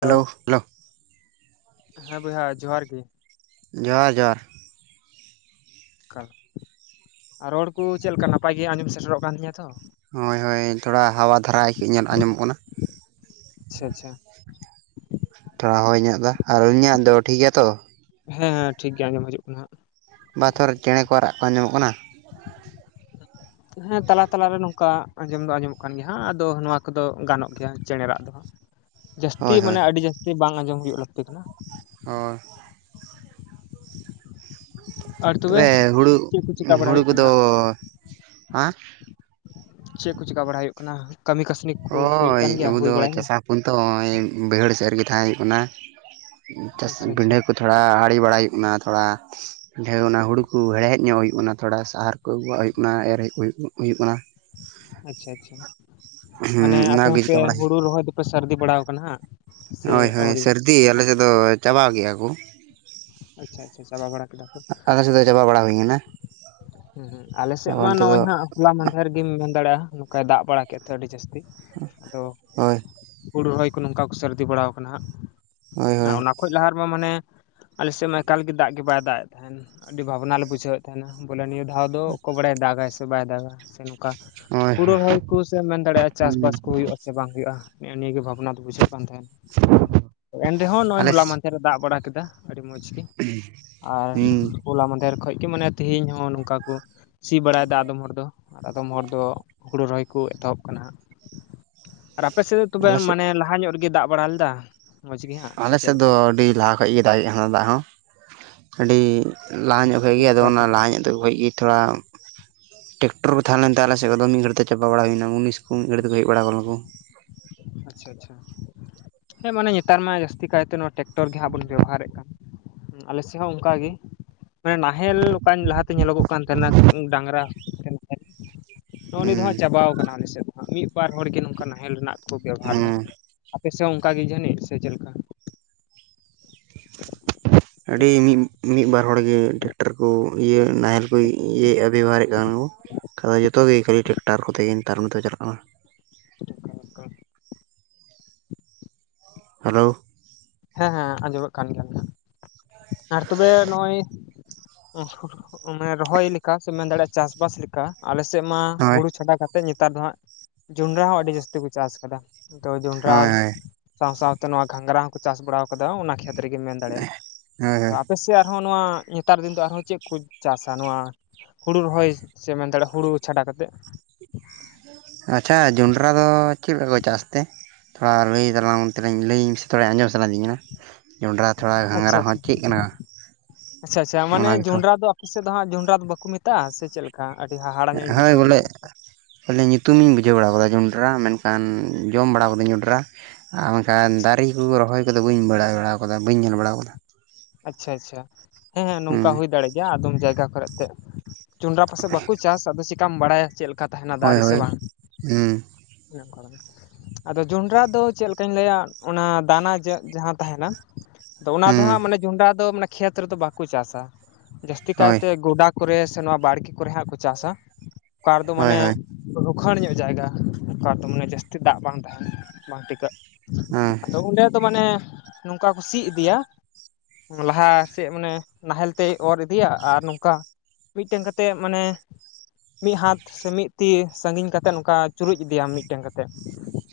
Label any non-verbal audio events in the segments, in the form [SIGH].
Hello ᱦᱮᱸ ᱵᱚᱭᱦᱟ ᱡᱚᱦᱟᱨ ᱜᱤ ᱾ ᱡᱚᱦᱟᱨ ᱡᱚᱦᱟᱨ ᱟᱨ ᱨᱚᱲ ᱠᱩ ᱪᱮᱞᱠᱟ ᱱᱟᱯᱟᱭ ᱜᱮ ᱟᱸᱡᱚᱢ ᱥᱮᱴᱮᱨᱚᱜ ᱠᱟᱱ ᱛᱤᱧᱟ ᱛᱚ? ᱦᱳᱭ ᱦᱳᱭ ᱛᱷᱚᱲᱟ ᱦᱟᱣᱟ ᱫᱷᱟᱨᱟ ᱜᱤ ᱟᱸᱡᱚᱢᱚᱜ ᱠᱟᱱᱟ ᱾ ᱟᱪᱪᱷᱟ ᱟᱪᱪᱷᱟ ᱾ ᱛᱷᱚᱲᱟ ᱦᱚᱭ ᱧᱚᱜ ᱫᱟ ᱾ ᱟᱨ ᱟᱹᱞᱤᱧᱟᱹᱜ ᱫᱚ ᱴᱷᱤᱠ ᱜᱮᱭᱟ ᱛᱚ? ᱦᱮᱸ ᱦᱮᱸ ᱴᱷᱤᱠ ᱜᱮ ᱟᱸᱡᱚᱢ ᱦᱤᱡᱩᱜ ᱠᱟᱱᱟ ᱦᱟᱸᱜ ᱾ ᱵᱟ ᱛᱷᱚᱨ ᱪᱮᱬᱮ ᱠᱚᱣᱟᱜ ᱨᱟᱜ ᱠᱚ ᱟᱸᱡᱚᱢᱚᱜ ᱠᱟᱱᱟ? [INAUDIBLE] ᱦᱮᱸ ᱛᱟᱞᱟ ᱛᱟᱞᱟ ᱨᱮ ᱱᱚᱝᱠᱟ ᱟᱸᱡᱚᱢ ᱫᱚ ᱟᱸᱡᱚᱢᱚᱜ ᱠᱟᱱ ᱜᱮ ᱦᱟᱸᱜ ᱾ ᱟᱫᱚ ᱱᱚᱣᱟ ᱠᱚᱫᱚ ᱜᱟᱱᱚᱜ ᱜᱮᱭᱟ ᱪᱮᱬᱮ ᱨᱟᱜ ᱫᱚ ᱾ ᱡᱟᱹᱥᱛᱤ ᱦᱳᱭ ᱦᱳᱭ ᱢᱟᱱᱮ ᱟᱹᱰᱤ ᱡᱟᱹᱥᱛᱤ ᱵᱟᱝ ᱟᱸᱡᱚᱢ ᱦᱩᱭᱩᱜ ᱞᱟᱹᱠᱛᱤ ᱠᱟᱱᱟ ᱾ ᱦᱳᱭ ᱛᱚᱵᱮ ᱦᱩᱲᱩᱜ ᱪᱮᱫ ᱠᱚ ᱪᱮᱠᱟ ᱵᱟᱲᱟᱭ ᱦᱩᱲᱩ ᱦᱩᱭᱩᱜ ᱠᱟᱱᱟ ᱠᱚᱫᱚ ᱦᱟᱸ ᱪᱮᱜ ᱠᱚ ᱪᱤᱠᱟ ᱵᱟᱲᱟ ᱦᱩᱭᱩᱜ ᱠᱟᱱᱟ ᱠᱟᱹᱢᱤ ᱠᱟᱹᱥᱱᱤ ᱠᱚ ᱦᱩᱭᱩᱜ ᱦᱚᱭ ᱠᱟᱱ ᱜᱮᱭᱟ ᱟᱵᱚ ᱦᱩᱭ ᱫᱚ ᱵᱟᱲᱟᱭᱮᱱᱟ ᱪᱟᱥᱟ ᱩᱱᱛᱚ ᱦᱚᱸᱜᱼᱚᱭ ᱵᱟᱹᱭᱦᱟᱹᱲ ᱥᱮᱫ ᱨᱮᱜᱮ ᱛᱟᱦᱮᱸ ᱦᱩᱭᱩᱜ ᱠᱟᱱᱟ ᱪᱟᱥ ᱟᱪᱪᱷᱟ ᱟᱪᱪᱷᱟ ᱵᱤᱸᱰᱷᱟᱹ ᱠᱚ ᱛᱷᱚᱲᱟ ᱟᱹᱲᱤ ᱵᱟᱲᱟᱭ ᱦᱩᱭᱩᱜ ᱠᱟᱱᱟ ᱛᱷᱚᱲᱟ ᱦᱮᱸ ᱚᱱᱟ ᱦᱩᱲᱩ ᱠᱚ ᱦᱮᱲᱦᱮᱫ ᱧᱚᱜ ᱦᱩᱭᱩᱜ ᱠᱟᱱᱟ ᱛᱷᱚᱲᱟ ᱥᱟᱦᱟᱨ ᱠᱚ ᱟᱹᱜᱩᱣᱟᱜ ᱦᱩᱭᱩᱜ ᱠᱟᱱᱟ ᱮᱨ ᱦᱮᱡ ᱦᱩᱭᱩᱜ ᱦᱩᱭᱩᱜ ᱠᱟᱱᱟ ᱾ ᱟᱪᱪᱷᱟ ᱟᱪᱪᱷᱟ ᱦᱩᱸ ᱢᱟᱱᱮ ᱟᱯᱮ ᱚᱱᱟᱜᱮ ᱦᱚᱸᱯᱮ ᱪᱤᱠᱟᱹ ᱵᱟᱲᱟᱭ ᱦᱩᱲᱩ ᱨᱚᱦᱚᱭ ᱫᱚᱯᱮ ᱥᱟᱹᱨᱫᱤ ᱵᱟᱲᱟ ᱟᱠᱟᱱᱟ ᱦᱟᱸᱜ᱾ ᱥᱮ ᱦᱳᱭ ᱦᱳᱭ ᱟᱹᱣᱨᱤ ᱥᱟᱹᱨᱫᱤ ᱟᱞᱮᱥᱮᱫ ᱫᱚ ᱪᱟᱵᱟ ᱠᱮᱜᱟ ᱠᱚ᱾ ᱟᱪᱪᱷᱟ ᱟᱪᱪᱷᱟ ᱪᱟᱵᱟ ᱵᱟᱲᱟ ᱟᱫᱷᱟ ᱥᱮᱫ ᱫᱚ ᱪᱟᱵᱟ ᱵᱟᱲᱟ ᱦᱩᱭ ᱠᱟᱱᱟ ᱦᱩᱸ ᱦᱩᱸ ᱟᱞᱮ ᱥᱮᱫ ᱟᱵᱟᱨ ᱢᱟ ᱱᱤᱛᱚᱜ ᱫᱚ ᱱᱚᱜᱼᱚᱭ ᱦᱟᱸᱜ᱾ ᱦᱚᱞᱟ ᱢᱟᱫᱷᱮᱨ ᱜᱤᱢ ᱢᱮᱱ ᱫᱟᱲᱮᱜᱼᱟ ᱱᱚᱝᱠᱟᱭ ᱫᱟᱜ ᱵᱟᱲᱟ ᱠᱮᱫ ᱛᱮ ᱟᱹᱰᱤ ᱡᱟᱹᱥᱛᱤ᱾ ᱟᱫᱚ ᱦᱳᱭ ᱦᱩᱲᱩ ᱨᱚᱦᱚᱭ ᱠᱚ ᱱᱚᱝᱠᱟ ᱠᱚ ᱥᱟᱹᱨᱫᱤ ᱵᱟᱲᱟᱣ ᱠᱟᱱᱟ ᱦᱟᱸᱜ, ᱦᱳᱭ ᱟᱨ ᱦᱳᱭ ᱚᱱᱟ ᱠᱷᱚᱡ ᱞᱟᱦᱟ ᱨᱮᱢᱟ ᱢᱟᱱᱮ ᱟᱞᱮᱥᱮᱫ ᱢᱟ ᱮᱠᱟᱞ ᱜᱮ ᱫᱟᱜ ᱜᱮ ᱵᱟᱭ ᱫᱟᱜ ᱮᱫ ᱛᱟᱦᱮᱸᱫ ᱟᱹᱰᱤ ᱵᱷᱟᱵᱱᱟ ᱞᱮ ᱵᱩᱡᱷᱟᱹᱣᱮᱫ ᱛᱟᱦᱮᱱᱟ ᱵᱚᱞᱮ ᱱᱤᱭᱟᱹ ᱟᱫᱚ ᱚᱠᱚᱭ ᱵᱟᱲᱟᱭᱟ ᱫᱟᱜᱟᱭ ᱥᱮ ᱵᱟᱭ ᱫᱟᱜᱟ ᱥᱮ ᱱᱚᱝᱠᱟ ᱦᱳᱭ ᱦᱩᱲᱩ ᱨᱚᱦᱚᱭ ᱠᱩ ᱥᱮᱢ ᱢᱮᱱ ᱫᱟᱲᱮᱭᱟᱜᱼᱟ ᱦᱩᱸ ᱪᱟᱥᱵᱟᱥ ᱠᱚ ᱦᱩᱭᱩᱜᱼᱟ᱾ ᱥᱮ ᱵᱟᱝ ᱦᱩᱭᱩᱜᱼᱟ ᱱᱮᱜᱼᱮ ᱱᱤᱭᱟᱹ ᱜᱮ ᱵᱷᱟᱵᱱᱟ ᱫᱚ ᱵᱩᱡᱷᱟᱹᱜ ᱠᱟᱱ ᱛᱟᱦᱮᱸ᱾ ᱮᱱ ᱨᱮᱦᱚᱸ ᱱᱚᱜᱼᱚᱭ ᱟᱞᱮ ᱦᱚᱞᱟ ᱢᱟᱫᱷᱮᱨ ᱨᱮ ᱫᱟᱜ ᱵᱟᱲᱟ ᱠᱮᱫᱟ ᱟᱹᱰᱤ ᱢᱚᱡᱽ ᱜᱮ ᱾ᱟᱨ ᱦᱩᱸ ᱦᱚᱞᱟ ᱢᱟᱫᱷᱮᱨ ᱠᱷᱚᱡ ᱜᱮ ᱢᱟᱱᱮ ᱛᱤᱦᱤᱧ ᱦᱚᱸ ᱱᱚᱝᱠᱟ ᱠᱚ ᱥᱤ ᱵᱟᱲᱟᱭᱮᱫᱟ ᱟᱫᱚᱢ ᱦᱚᱲ ᱫᱚ ᱟᱫᱚᱢ ᱦᱚᱲ ᱫᱚ ᱦᱳᱲᱳ ᱨᱚᱦᱚᱭ ᱠᱚ ᱮᱛᱚᱦᱚᱵ ᱟᱠᱟᱱᱟ ᱾ ᱟᱨ ᱟᱯᱮᱥᱮᱫ ᱫᱚ ᱛᱚᱵᱮ ᱟᱞᱮ ᱥᱮᱫ ᱢᱟᱱᱮ ᱞᱟᱦᱟ ᱧᱚᱜ ᱨᱮᱜᱮ ᱫᱟᱜ ᱵᱟᱲᱟ ᱞᱮᱫᱟ? ᱢᱚᱡᱽ ᱜᱮ ᱦᱟᱸᱜ ᱥᱮ ᱪᱮᱫ ᱟᱞᱮᱥᱮᱫ ᱫᱚ ᱞᱮᱠᱟ ᱟᱹᱰᱤ ᱞᱟᱦᱟ ᱠᱷᱚᱡ ᱜᱮ ᱫᱟᱜᱮᱫ ᱛᱟᱦᱮᱱᱟ ᱫᱟᱜ ᱦᱚᱸ ᱟᱹᱰᱤ ᱞᱟᱦᱟ ᱧᱚᱜ ᱠᱷᱟᱡ ᱟᱹᱰᱤ ᱜᱮ ᱟᱫᱚ ᱱᱟᱯᱟᱭ ᱛᱚᱵᱮ ᱞᱟᱦᱟ ᱧᱚᱜ [UNINTELLIGIBLE] ᱛᱷᱚᱲᱟ ᱴᱮᱠᱴᱚᱨ ᱠᱚ ᱛᱟᱦᱮᱸ ᱞᱮᱱᱛᱮ ᱟᱞᱮᱥᱮᱫ ᱫᱚ ᱢᱤᱫ ᱜᱷᱟᱹᱲᱤᱡ ᱛᱮ ᱪᱟᱵᱟ ᱵᱟᱲᱟ ᱦᱩᱭᱱᱟ᱾ ᱢᱩᱱᱤᱥ ᱠᱚ ᱢᱤᱫ ᱜᱷᱟᱹᱲᱤᱡ ᱛᱮᱠᱚ ᱦᱮᱡ ᱵᱟᱲᱟ ᱟᱠᱟᱱᱟ ᱠᱚ᱾ ᱟᱪᱪᱷᱟ ᱟᱪᱪᱷᱟ, ᱵᱦᱮᱸ ᱢᱟᱱᱮ ᱱᱮᱛᱟᱨ ᱢᱟ ᱡᱟᱹᱥᱛᱤ ᱠᱟᱭᱛᱮ ᱱᱚᱣᱟ ᱴᱨᱟᱠᱴᱚᱨ ᱜᱮ ᱦᱟᱸᱜ ᱵᱚᱱ ᱵᱮᱵᱚᱦᱟᱨᱮᱫ ᱠᱟᱱ᱾ ᱟᱞᱮ ᱥᱮᱫ ᱦᱚᱸ ᱚᱱᱠᱟ ᱜᱮ᱾ ᱢᱟᱱᱮ ᱱᱟᱦᱮᱞ ᱚᱠᱟ ᱞᱟᱦᱟ ᱛᱮ ᱧᱮᱞᱚᱜᱚᱜ ᱠᱟᱱ ᱛᱟᱦᱮᱱᱟ ᱰᱟᱺᱝᱨᱟ ᱱᱚᱜᱼᱚ ᱦᱩᱸ ᱱᱤᱭᱟᱹ ᱫᱚ ᱦᱟᱸᱜ ᱪᱟᱵᱟᱣ ᱠᱟᱱᱟ ᱟᱞᱮ ᱥᱮᱫ ᱫᱚ ᱦᱟᱸᱜ ᱢᱤᱫ ᱵᱟᱨ ᱦᱚᱲ ᱜᱮ ᱱᱚᱝᱠᱟ ᱱᱟᱦᱮᱞ ᱨᱮᱱᱟᱜ ᱠᱚ ᱵᱮᱵᱚᱦᱟᱨ ᱦᱮᱸ ᱫᱟ᱾ ᱟᱯᱮ ᱥᱮᱫ ᱚᱱᱠᱟ ᱜᱮ ᱡᱟᱹᱱᱤᱡ ᱥᱮ ᱪᱮᱫ ᱞᱮᱠᱟ? ᱟᱹᱰᱤ ᱢᱤᱫ ᱢᱤᱫ ᱵᱟᱨ ᱦᱚᱲ ᱜᱮ ᱴᱮᱠᱴᱟᱨ ᱠᱚ ᱤᱭᱟᱹ ᱱᱟᱦᱮᱞ ᱠᱚ ᱤᱭᱟᱹᱭᱮᱜᱼᱟ ᱵᱮᱵᱚᱦᱟᱨᱮᱫ ᱠᱚ᱾ ᱡᱚᱛᱚ ᱜᱮ ᱠᱷᱟᱹᱞᱤ ᱴᱨᱟᱠᱴᱟᱨ ᱠᱚᱛᱮ ᱜᱮ ᱱᱮᱛᱟᱨ ᱢᱟᱛᱚ ᱪᱟᱞᱟᱜ ᱠᱟᱱᱟ᱾ [UNINTELLIGIBLE] ᱦᱮᱞᱳ ᱦᱮᱸ ᱦᱮᱸ ᱟᱸᱡᱚᱢᱮᱫ ᱠᱟᱱ ᱜᱮᱭᱟ ᱟᱨ ᱛᱚᱵᱮ ᱱᱚᱜᱼᱚᱭ ᱢᱟᱱᱮ ᱨᱚᱦᱚᱭ ᱞᱮᱠᱟ ᱥᱮ ᱢᱮᱱ ᱫᱟᱲᱮᱭᱟᱜᱼᱟ ᱪᱟᱥᱵᱟᱥ ᱞᱮᱠᱟ ᱟᱞᱮ ᱥᱮᱫ ᱢᱟ ᱦᱳᱭ ᱦᱩᱲᱩ ᱪᱷᱟᱰᱟ ᱠᱟᱛᱮ ᱱᱮᱛᱟᱨ ᱫᱚ ᱦᱟᱸᱜ ᱡᱚᱸᱰᱨᱟ ᱦᱚᱸ ᱟᱹᱰᱤ ᱡᱟᱹᱥᱛᱤ ᱠᱚ ᱪᱟᱥ ᱠᱟᱫᱟ, ᱛᱚ ᱡᱚᱸᱰᱨᱟ ᱦᱳᱭ ᱟᱨ ᱦᱳᱭ ᱦᱳᱭ ᱥᱟᱶ ᱥᱟᱶ ᱛᱮ ᱱᱚᱣᱟ ᱜᱷᱟᱸᱜᱨᱟ ᱦᱚᱸᱠᱚ ᱪᱟᱥ ᱵᱟᱲᱟ ᱟᱠᱟᱫᱟ ᱚᱱᱟ ᱠᱷᱮᱛ ᱨᱮᱜᱮᱢ ᱢᱮᱱ ᱦᱳᱭ ᱫᱟᱲᱮᱭᱟᱜᱼᱟ ᱾ᱟᱯᱮ ᱥᱮᱭᱟᱜ ᱱᱚᱜᱼᱚ ᱱᱚᱣᱟ ᱱᱮᱛᱟᱨ ᱫᱤᱱ ᱫᱚ ᱟᱨᱦᱚᱸ ᱪᱮᱫ ᱠᱚ ᱪᱟᱥᱟ, ᱱᱚᱣᱟ ᱦᱩᱲᱩ ᱨᱚᱦᱚᱭ ᱥᱮᱢ ᱢᱮᱱ ᱫᱟᱲᱭᱟᱜᱼᱟ ᱦᱩᱲᱩ ᱪᱷᱟᱰᱟ ᱠᱟᱛᱮᱫ᱾ ᱟᱪᱪᱷᱟ ᱡᱚᱸᱰᱨᱟ ᱫᱚ ᱪᱮᱫ ᱞᱮᱠᱟ ᱠᱚ ᱪᱟᱥ ᱛᱮ? ᱛᱷᱚᱲᱟ ᱞᱟᱹᱭ ᱫᱟᱞᱟᱝ [INAUDIBLE] ᱞᱟᱹᱭᱟᱹᱧ ᱢᱮ ᱥᱮ ᱛᱷᱚᱲᱟ ᱟᱸᱡᱚᱢ ᱥᱟᱱᱟᱭᱫᱤᱧ ᱠᱟᱱᱟ᱾ ᱡᱚᱱᱰᱨᱟ ᱛᱷᱚᱲᱟ ᱟᱪᱪᱷᱟ ᱜᱷᱟᱸᱜᱨᱟ ᱦᱚᱸ ᱟᱪᱪᱷᱟ ᱪᱮᱫ ᱠᱟᱱᱟ ᱟᱪᱪᱷᱟ ᱟᱪᱪᱷᱟ ᱢᱟᱱᱮ ᱚᱱᱟ ᱜᱮᱛᱚ᱾ ᱡᱚᱱᱰᱨᱟ ᱫᱚ ᱥᱮᱫ ᱫᱚ ᱦᱟᱸᱜ ᱡᱚᱸᱰᱨᱟ ᱫᱚ ᱵᱟᱠᱚ ᱢᱮᱛᱟᱜᱼᱟ ᱥᱮ ᱪᱮᱫ ᱞᱮᱠᱟ ᱟᱹᱰᱤ ᱦᱟᱦᱟᱲᱟ ᱧᱚᱜ ᱤᱧ ᱵᱩᱡᱷᱟᱹᱣ ᱠᱮᱫᱟ᱾ ᱠᱷᱟᱞᱮ ᱧᱩᱛᱩᱢᱤᱧ ᱵᱩᱡᱷᱟᱹᱣ ᱵᱟᱲᱟ ᱟᱠᱟᱫᱟ ᱡᱚᱸᱰᱨᱟ ᱢᱮᱱᱠᱷᱟᱱ ᱡᱚᱢ ᱵᱟᱲᱟ ᱟᱠᱟᱫᱟᱹᱧ ᱡᱚᱸᱰᱨᱟ ᱟᱨ ᱢᱮᱱᱠᱷᱟᱱ ᱫᱟᱨᱮ ᱠᱚ ᱨᱚᱦᱚᱭ ᱠᱚᱫᱚ ᱵᱟᱹᱧ ᱵᱟᱲᱟᱭ ᱵᱟᱲᱟ ᱠᱟᱫᱟ ᱵᱟᱹᱧ ᱧᱮᱞ ᱵᱟᱲ ᱠᱟᱫᱟ᱾ ᱟᱪᱪᱷᱟ ᱟᱪᱪᱷᱟ ᱦᱮᱸ ᱦᱮᱸ ᱱᱚᱝᱠᱟ ᱦᱩᱭ ᱫᱟᱲᱮ ᱜᱮᱭᱟ ᱟᱫᱚᱢ ᱡᱟᱭᱜᱟ ᱠᱚᱨᱮ ᱛᱮ ᱡᱚᱸᱰᱨᱟ ᱯᱟᱥᱮᱡ ᱵᱟᱠᱚ ᱪᱟᱥ ᱟᱫᱚ ᱪᱤᱠᱟᱢ ᱵᱟᱲᱟᱭᱟ ᱪᱮᱫ ᱞᱮᱠᱟ ᱛᱟᱦᱮᱱᱟ ᱦᱳᱭ ᱫᱟᱨᱮ ᱥᱮ ᱦᱳᱭ ᱵᱟᱝ ᱦᱮᱸ [INAUDIBLE] ᱟᱫᱚ ᱡᱚᱱᱰᱨᱟ ᱫᱚ ᱪᱮᱫ ᱞᱮᱠᱟᱧ ᱞᱟᱹᱭᱟ ᱚᱱᱟ ᱫᱟᱱᱟ ᱡᱟᱦᱟᱸ ᱛᱟᱦᱮᱱᱟ ᱟᱫᱚ ᱚᱱᱟ ᱫᱚ ᱦᱮᱸ ᱦᱟᱸᱜ ᱢᱟᱱᱮ ᱡᱚᱸᱱᱰᱨᱟ ᱫᱚ ᱢᱟᱱᱮ ᱠᱷᱮᱛ ᱨᱮᱫᱚ ᱵᱟᱠᱚ ᱪᱟᱥᱟ᱾ ᱡᱟᱹᱥᱛᱤ ᱦᱳᱭ ᱠᱟᱭᱛᱮ ᱜᱚᱰᱟ ᱠᱚᱨᱮ ᱥᱮ ᱱᱚᱣᱟ ᱵᱟᱲᱜᱮ ᱠᱚᱨᱮ ᱦᱟᱸᱜ ᱠᱚ ᱪᱟᱥᱟ᱾ ᱚᱠᱟ ᱨᱮ ᱫᱚ ᱦᱳᱭ ᱢᱟᱱᱮ ᱦᱳᱭ ᱦᱮᱸ ᱨᱚᱠᱷᱟᱹᱲ ᱧᱚᱜ ᱡᱟᱭᱜᱟ ᱚᱱᱠᱟ ᱛᱚ ᱢᱟᱱᱮ ᱡᱟᱹᱥᱛᱤ ᱫᱟᱜ ᱵᱟᱝ ᱛᱟᱦᱮᱱᱟ ᱵᱟᱝ ᱴᱤᱠᱟᱹᱜ᱾ ᱦᱮᱸ ᱛᱚ ᱚᱸᱰᱮ ᱫᱚ ᱢᱟᱱᱮ ᱱᱚᱝᱠᱟ ᱠᱚ ᱥᱤ ᱤᱫᱤᱭᱟ ᱞᱟᱦᱟ ᱥᱮᱫ ᱢᱟᱱᱮ ᱱᱟᱦᱮᱞ ᱛᱮᱭ ᱚᱨ ᱤᱫᱤᱭᱟ ᱟᱨ ᱱᱚᱝᱠᱟ ᱢᱤᱫᱴᱮᱱ ᱠᱟᱛᱮᱜ ᱢᱟᱱᱮ ᱢᱤᱫ ᱦᱟᱛ ᱥᱮ ᱢᱤᱫ ᱛᱤ ᱥᱟᱹᱜᱤᱧ ᱠᱟᱛᱮᱫ ᱱᱚᱝᱠᱟ ᱪᱩᱨᱩᱡ ᱤᱫᱟᱢ ᱢᱤᱫᱴᱮᱱ ᱠᱟᱛᱮᱫ᱾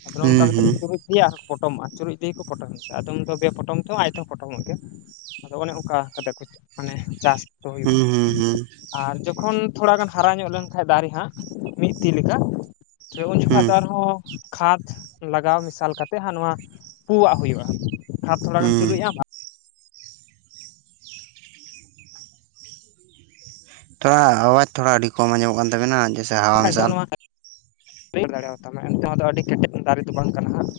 ᱟᱫᱚ ᱱᱚ ᱱᱚᱝᱠᱟ ᱠᱟ ᱠᱟᱛᱮ ᱠᱚ ᱦᱮᱸ ᱪᱩᱨᱩᱡ ᱜᱤᱭᱮ ᱟᱨ ᱠᱚ ᱯᱚᱴᱚᱢᱚᱜᱼᱟ ᱪᱩᱨᱩᱡ ᱛᱮᱤᱭᱮ ᱠᱚ ᱯᱚᱴᱚᱢ ᱟᱫᱚᱢ ᱫᱚ ᱵᱮ ᱯᱚᱴᱚᱢ ᱛᱮᱚᱸ ᱟᱡ ᱛᱮᱦᱚᱸ ᱯᱚᱴᱚᱢᱚᱜ ᱜᱮᱭᱟ᱾ ᱟᱫᱚ ᱚᱱᱮ ᱚᱱᱠᱟ ᱠᱟᱛᱮ ᱠᱚ ᱢᱟᱱᱮ ᱪᱟᱥ ᱫᱚ ᱦᱮᱸ ᱦᱩᱭᱩᱜᱼᱟ᱾ ᱦᱮᱸ ᱦᱮᱸ ᱟᱨ ᱡᱚᱠᱷᱚᱱ ᱛᱷᱚᱲᱟᱟᱜᱟᱱ ᱦᱟᱨᱟ ᱧᱚᱜ ᱞᱮᱱᱠᱷᱷᱟ ᱫᱟᱨᱮ ᱦᱟᱸᱜ ᱢᱤᱫ ᱛᱤ ᱞᱮᱠᱟ [UNINTELLIGIBLE] ᱩᱱᱡ ᱡᱚᱠᱷᱷᱟ ᱦᱮᱸ ᱫᱚ ᱟᱨᱦᱚᱸ ᱠᱷᱟᱛ ᱞᱟᱜᱟᱣ ᱢᱮᱥᱟᱞ ᱠᱟᱛᱮᱫ ᱦᱟᱸᱜ ᱱᱚᱣᱟ ᱯᱩᱣᱟᱜ ᱦᱩᱭᱩᱜᱼᱟ ᱠᱷᱟᱛ ᱛᱷᱚᱲᱟᱜᱟᱱ ᱦᱮᱸ ᱪᱩᱨᱩᱡᱼᱟᱢ ᱛᱷᱚᱲᱟ ᱟᱣᱟᱡᱽ ᱛᱷᱚᱲᱟ ᱟᱹᱰᱤ ᱠᱚᱢ ᱟᱸᱡᱚᱜ ᱠᱟᱱ ᱛᱟᱵᱮᱱᱟ ᱡᱟ. ᱥ ᱠᱷᱟᱡ ᱫᱚ ᱱᱚᱣᱟ [UNINTELLIGIBLE] ᱫᱟᱲᱮᱭᱟᱛᱟᱢᱟ ᱮᱱᱛᱮ ᱫᱚ ᱟᱹᱰᱤ ᱠᱮᱴᱮᱡ ᱫᱟᱨᱮ ᱫᱚ ᱵᱟᱝ ᱠᱟᱱᱟ ᱦᱟᱸᱜ